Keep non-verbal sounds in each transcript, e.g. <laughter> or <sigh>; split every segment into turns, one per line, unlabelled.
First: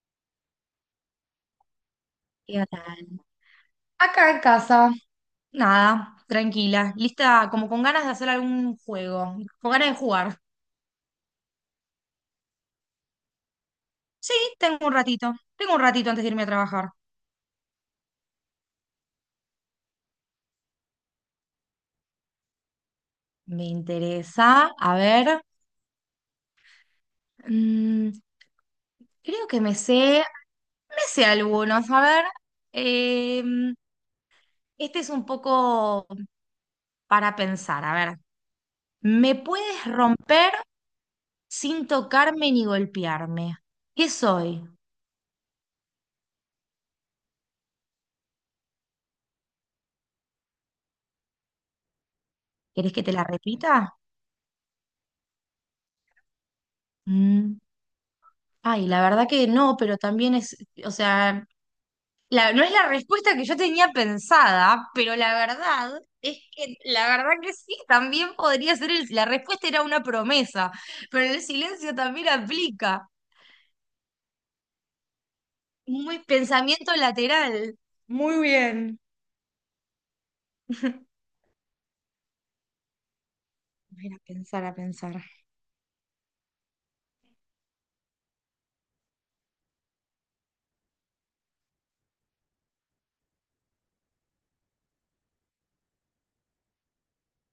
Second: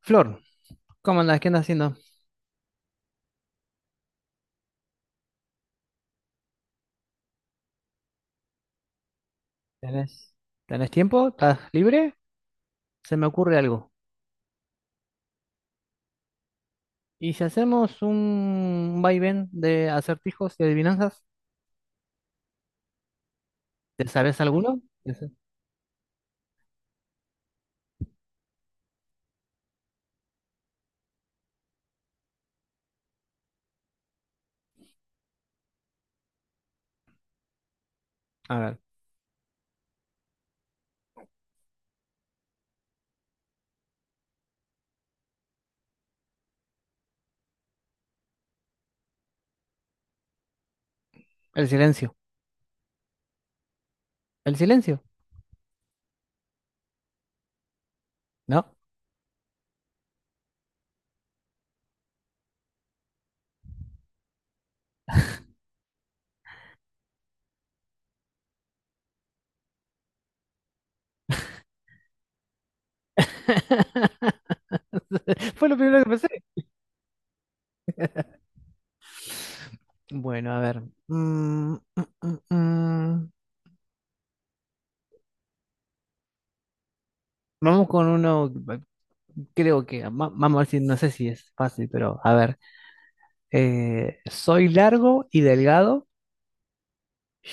Flor, ¿cómo andás? ¿Qué andas haciendo?
¿Qué tal? Acá en casa, nada, tranquila, lista, como con ganas de hacer algún juego, con ganas de
¿Tenés,
jugar.
tenés tiempo? ¿Estás libre? Se me ocurre algo.
Sí, tengo un ratito antes de irme a trabajar.
¿Y si hacemos un vaivén de acertijos y adivinanzas?
Me
¿Te sabes
interesa,
alguno?
a
Ese-
ver, mm, creo que me sé algunos, a ver, em, este es un poco para pensar, a ver,
A ver,
¿me puedes romper sin tocarme ni golpearme? ¿Qué soy?
el silencio.
¿Querés que te la repita?
¿El silencio?
Mm.
No.
Ay, la verdad que no, pero también es, o sea, no es la respuesta que yo tenía pensada, pero la verdad es que, la verdad que sí, también podría ser, la respuesta era una promesa, pero el silencio también aplica.
<laughs> Fue lo primero que
Muy
pensé.
pensamiento lateral. Muy bien.
Bueno, a ver.
<laughs>
Mm, mm, mm, mm.
A ver, a pensar, a pensar.
Vamos con uno, eh, creo que, vamos a ver si, no sé si es fácil, pero a ver. Soy largo y delgado,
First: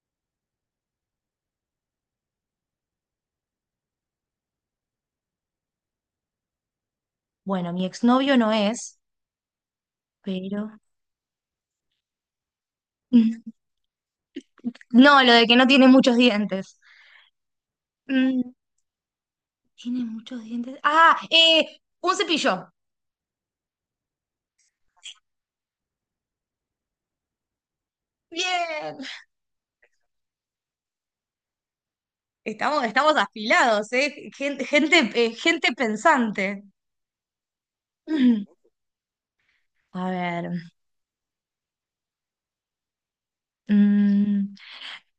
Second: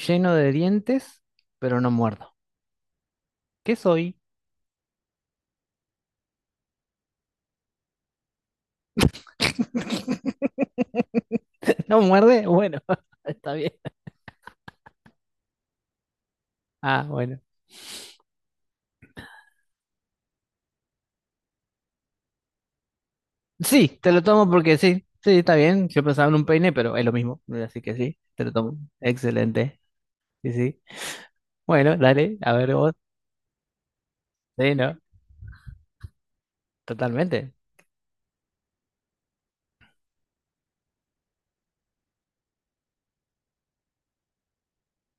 lleno de dientes, pero no muerdo. ¿Qué soy?
Bueno, mi exnovio no es, pero...
<laughs> ¿No muerde? Bueno, <laughs> está
<laughs>
bien.
No, lo de que no tiene muchos dientes.
Ah, bueno.
Mm, tiene muchos dientes. Un cepillo.
Sí, te lo tomo porque sí, sí, está bien. Yo pensaba en un peine, pero es lo mismo. Así que sí, te lo tomo.
Bien.
Excelente. Sí, sí. Bueno, dale, a ver
Estamos,
vos.
estamos afilados, ¿eh? Gente,
Sí, ¿no?
gente, eh, gente pensante.
Totalmente.
<clears throat> A ver. mm,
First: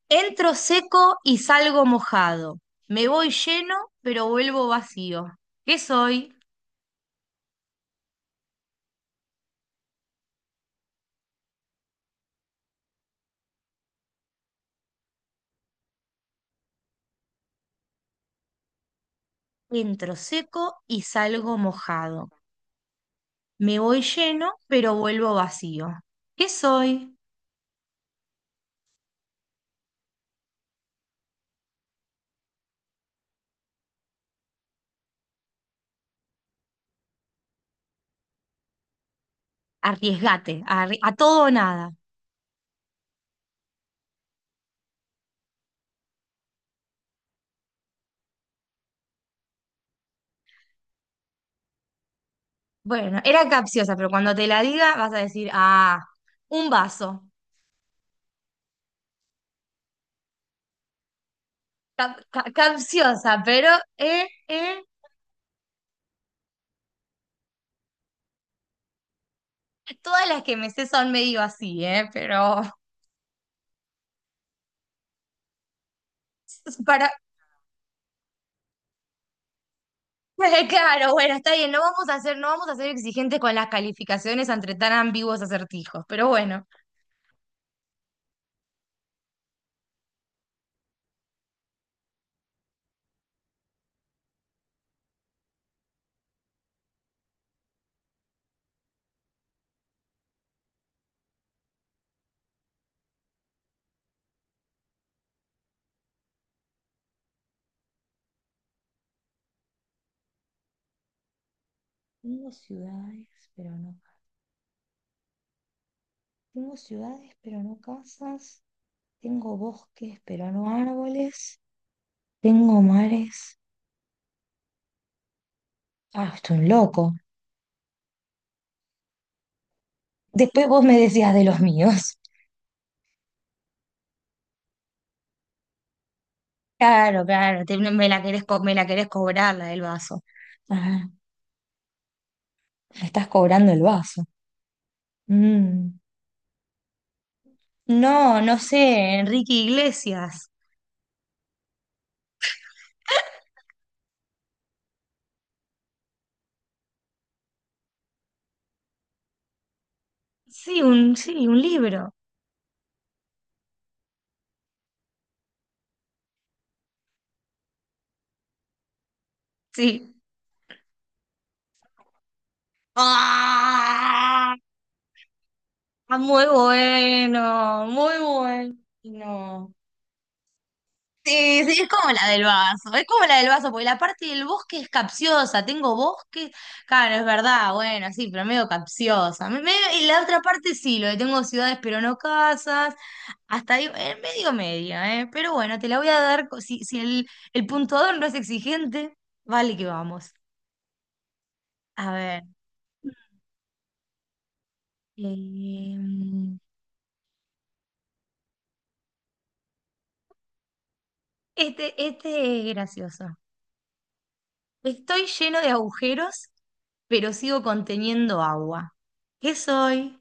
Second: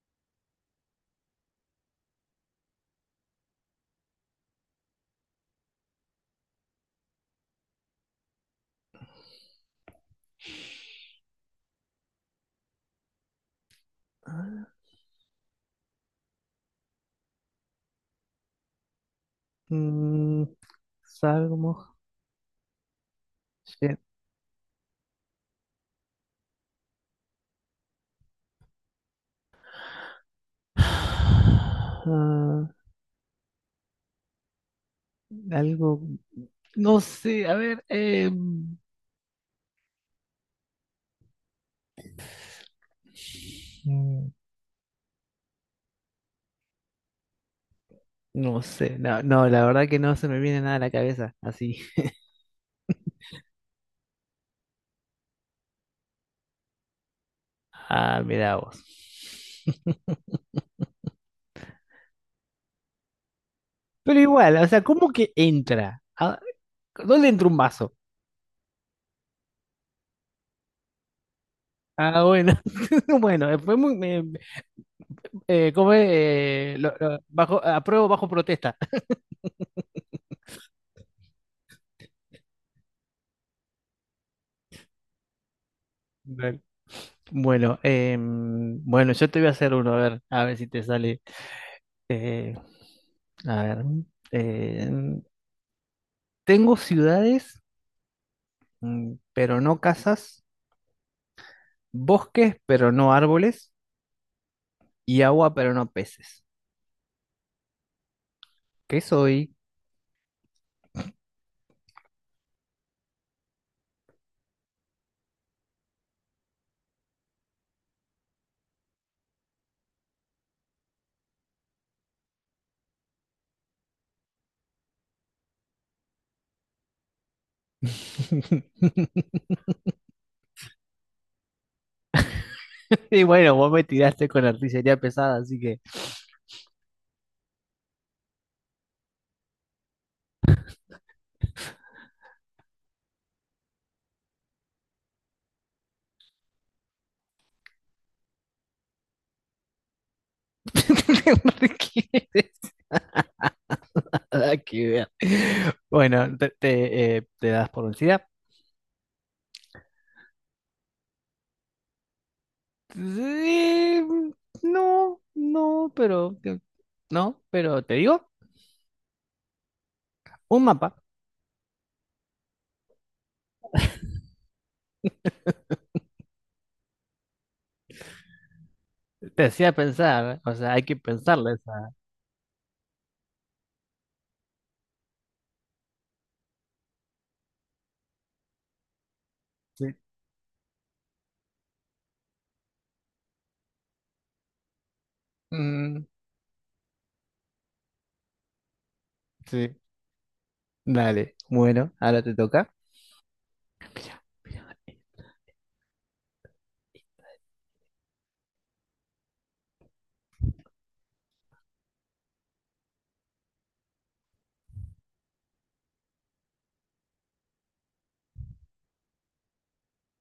entro seco y salgo mojado. Me voy lleno, pero vuelvo vacío. ¿Qué soy? Entro
Mm,
seco y
salgo
salgo
moj-
mojado. Me
sí.
voy lleno, pero vuelvo vacío. ¿Qué soy?
<sighs> Ah, algo, no sé, a ver,
Arriesgate, a todo o nada.
no sé, no, no, la verdad que no se me viene nada a la cabeza, así.
Bueno, era capciosa, pero cuando te la diga vas a decir, ah, un vaso.
Ah, mira vos.
Capciosa, pero
Pero
eh,
igual, o sea,
eh,
¿cómo que entra? Ah, ¿dónde entra un vaso?
todas las que me sé son medio así,
Ah, bueno,
pero
<laughs> bueno, fue muy, ¿cómo es?
<laughs> para
Bajo, apruebo bajo protesta. <laughs>
<laughs> claro, bueno, está bien, no vamos a ser exigentes con las calificaciones entre tan ambiguos acertijos, pero
Dale.
bueno.
Bueno, bueno, yo te voy a hacer uno, a ver si te sale. Eh, a ver, em, tengo ciudades, mm, pero no casas, bosques, pero no árboles, y agua, pero no peces. ¿Qué soy?
Tengo ciudades, pero no. Tengo ciudades, pero no casas. Tengo bosques, pero no árboles. Tengo mares. Ah, estoy un loco.
<laughs>
Después vos me decías de los míos.
Y bueno, vos me tiraste con artillería pesada, así que
Claro, claro, me la querés, me la querés cobrar la del vaso. Le estás cobrando el vaso. Mm. No, no sé, Enrique Iglesias.
<laughs> no requieres nada que ver. Bueno, ¿te das por vencida?
Sí, un libro.
Sí, no, no, pero no, pero te digo,
Sí.
un mapa
¡Ah! Muy bueno, muy
te hacía
bueno.
pensar, o sea, hay que pensarle
Sí,
esa.
sí, es como la del vaso, es como la del vaso, porque la parte del bosque es capciosa, tengo bosque, claro, es verdad, bueno, sí, pero medio capciosa.
Sí.
Y la otra parte sí, lo de tengo ciudades pero no casas, hasta ahí, medio media, ¿eh? Pero bueno, te la
Mm,
voy a dar. Si, si el, el puntuador no es exigente, vale
sí,
que vamos.
dale. Bueno,
A
ahora te
ver.
toca.
em, este es gracioso. Estoy lleno de agujeros, pero sigo conteniendo agua. ¿Qué soy?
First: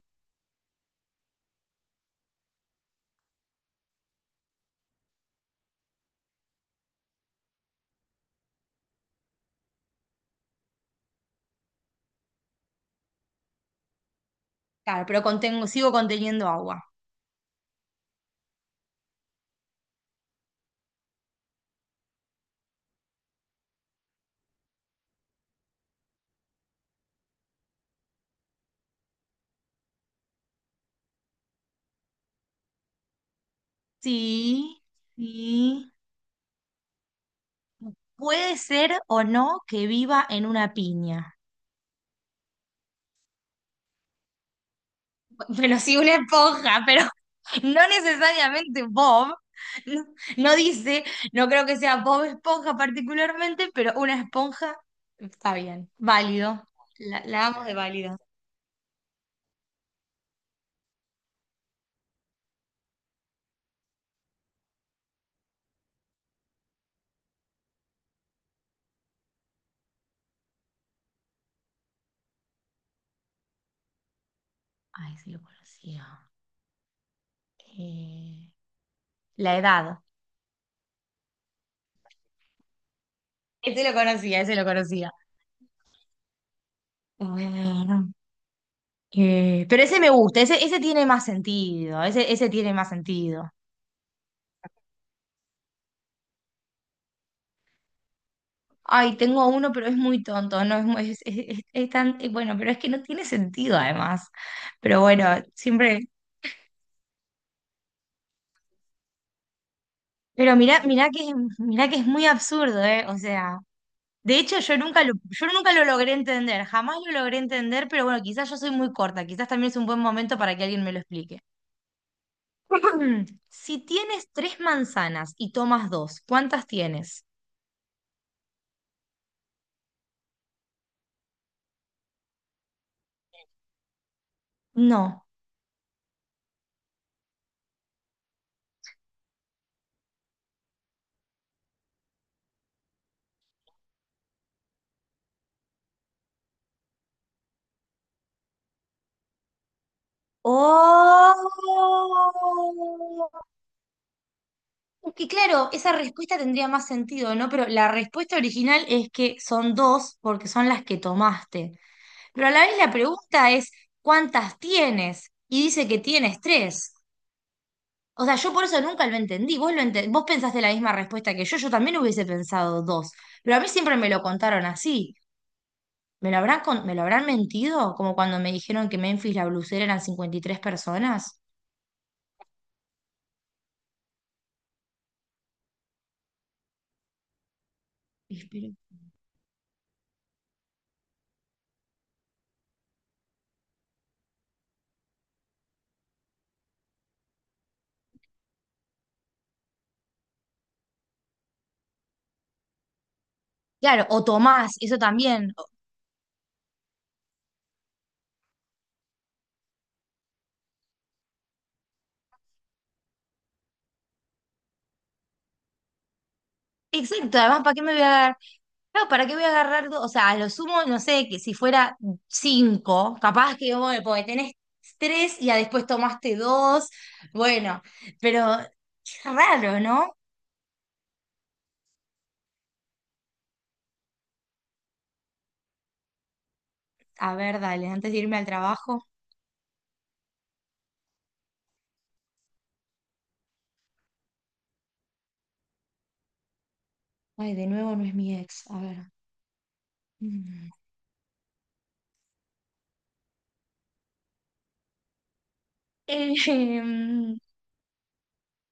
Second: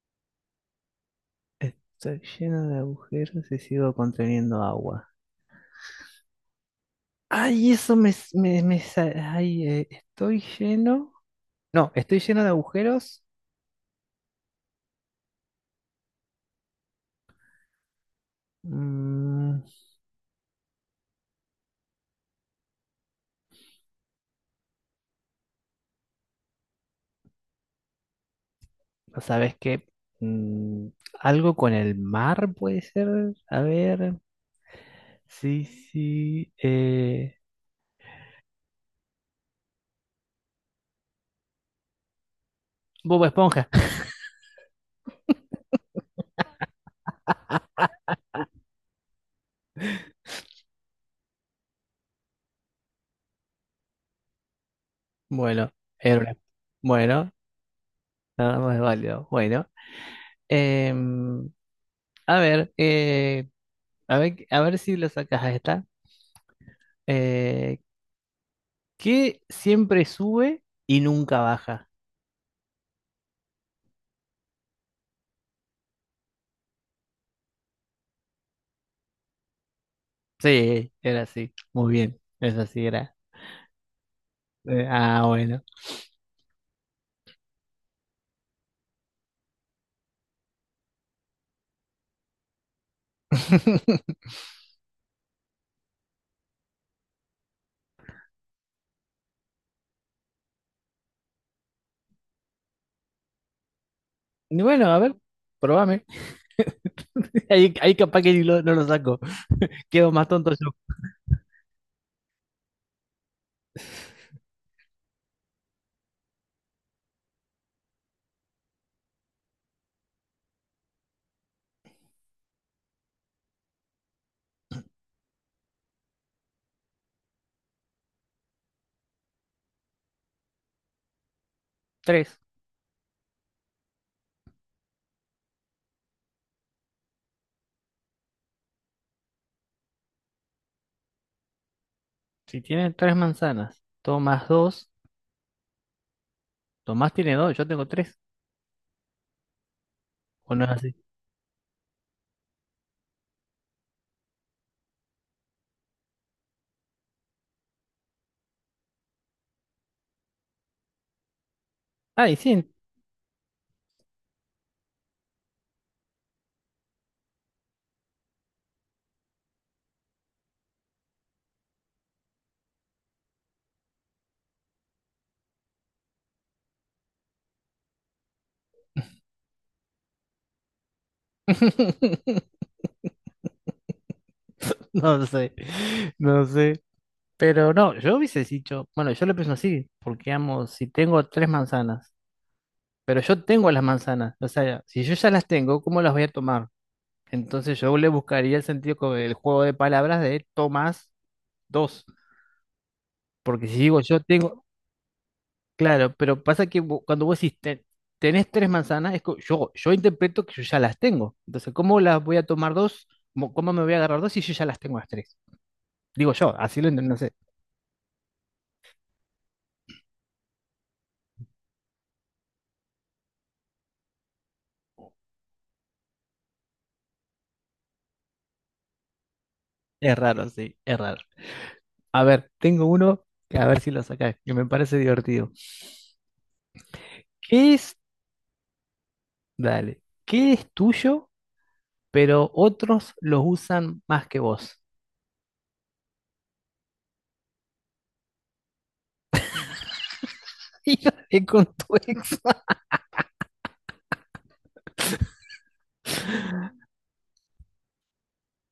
Está lleno de agujeros y sigo conteniendo agua. Ay, eso me, s- me sa- ay, estoy lleno. No, estoy lleno de agujeros.
Claro, pero contengo, sigo conteniendo agua.
Mm, ¿no ¿sabes qué? Mm, algo con el mar puede ser. A ver.
Sí,
Sí,
sí.
sí.
Puede ser o no que viva en una piña.
Bob Esponja. <laughs>
Pero sí una esponja, pero <laughs> no necesariamente Bob. No, no dice, no creo que sea Bob Esponja particularmente, pero una esponja está
Bueno,
bien,
era una-
válido. La,
bueno,
la amo de válido.
nada más válido. Bueno, em, a ver, a ver, a ver si lo sacas a esta. Eh, ¿Qué siempre sube y nunca baja?
Ay, sí lo conocía. Eh, la edad.
Sí, era así. Muy bien. Eso sí era.
Ese lo conocía, ese lo conocía.
Bueno.
Bueno, pero ese me gusta, ese tiene más sentido, ese tiene más sentido.
<laughs>
Ay, tengo uno, pero es muy tonto, no es muy, es, es tan, bueno, pero es que no tiene sentido además.
Y bueno, a
Pero
ver,
bueno, siempre,
probame. <laughs> Ahí, capaz que ni lo- no lo saco. Quedo más tonto
pero
yo.
mirá, mirá que es muy absurdo, ¿eh? O sea, de hecho yo nunca lo logré entender, jamás lo logré entender, pero bueno, quizás yo soy muy corta, quizás también es un buen momento para que alguien me lo explique. <clears throat> Si tienes tres manzanas y tomas dos, ¿cuántas tienes?
Tres.
No.
Si tiene tres manzanas, Tomás dos. Tomás tiene dos, yo tengo tres. ¿O no es así?
¡Oh! Es que claro, esa respuesta tendría más sentido, ¿no? Pero la respuesta original es que son dos porque son las que tomaste.
Ay,
Pero a la
sí.
vez la pregunta es, ¿cuántas tienes? Y dice que tienes tres. O sea, yo por eso nunca lo entendí. Vos, vos pensaste la misma respuesta que yo también hubiese pensado dos. Pero a mí siempre me lo contaron así. ¿Me lo habrán, me lo habrán mentido? Como cuando me dijeron que Memphis la blusera eran 53 personas.
<laughs> No sé. No sé. Pero no, yo hubiese
Espero.
dicho, bueno, yo lo pienso así, porque amo, si tengo tres manzanas, pero yo tengo las manzanas, o sea, si yo ya las tengo, ¿cómo las voy a tomar? Entonces yo le buscaría el sentido con el juego de palabras de Tomás dos. Porque si digo
Claro,
yo
o
tengo,
Tomás, eso también.
claro, pero pasa que cuando vos decís "Ten- tenés tres manzanas", es que yo interpreto que yo ya las tengo. Entonces, ¿cómo las voy a tomar dos? ¿Cómo me voy a agarrar dos si yo ya las tengo las tres? Digo yo, así lo entiendo, no sé.
Exacto, además, ¿para qué me voy a agarrar? Claro, ¿para qué voy a agarrar? O sea, a lo sumo, no sé, que si fuera cinco, capaz que, bueno, porque tenés tres y ya después tomaste dos, bueno, pero es raro, ¿no?
Es raro, sí, es raro. A ver, tengo uno que a ver si lo sacás, que me parece divertido.
A ver,
¿Qué
dale,
es?
antes de irme al trabajo.
Dale, ¿qué es tuyo, pero otros los usan más que vos?
Ay, de nuevo no es mi ex, a ver. Mm.
<laughs>
<laughs>
Hija con tu ex.
Eh, em,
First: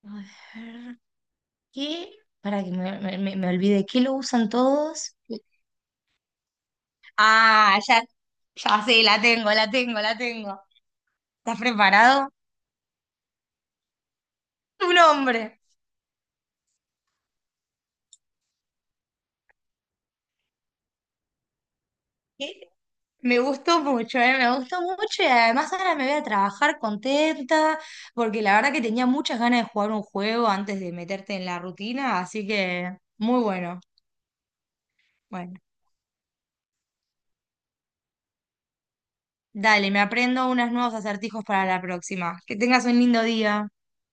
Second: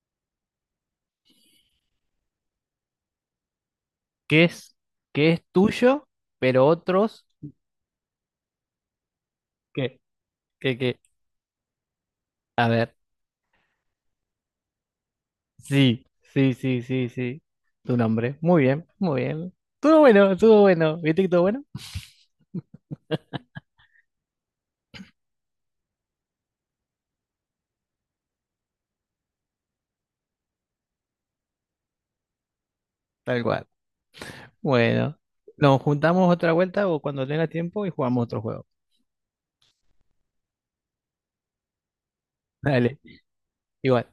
a ver, ¿qué? Para que me olvide, ¿qué lo
que
usan
es,
todos?
que es tuyo, pero otros
Ah, ya, ya sí, la tengo, la
que,
tengo, la tengo.
que, que,
¿Estás preparado?
a ver,
Tu nombre.
sí, sí, sí, sí, sí, tu nombre, muy bien, todo bueno, ¿viste que todo bueno?
¿Qué? Me gustó mucho, ¿eh? Me gustó mucho y además ahora me voy a trabajar contenta porque la verdad que tenía muchas ganas de jugar un juego antes de meterte en la rutina, así que muy
Tal cual,
bueno.
bueno,
Bueno,
nos juntamos otra vuelta o cuando tenga tiempo y jugamos otro juego,
dale, me aprendo unos nuevos acertijos para la próxima. Que tengas
dale,
un lindo día.
igual.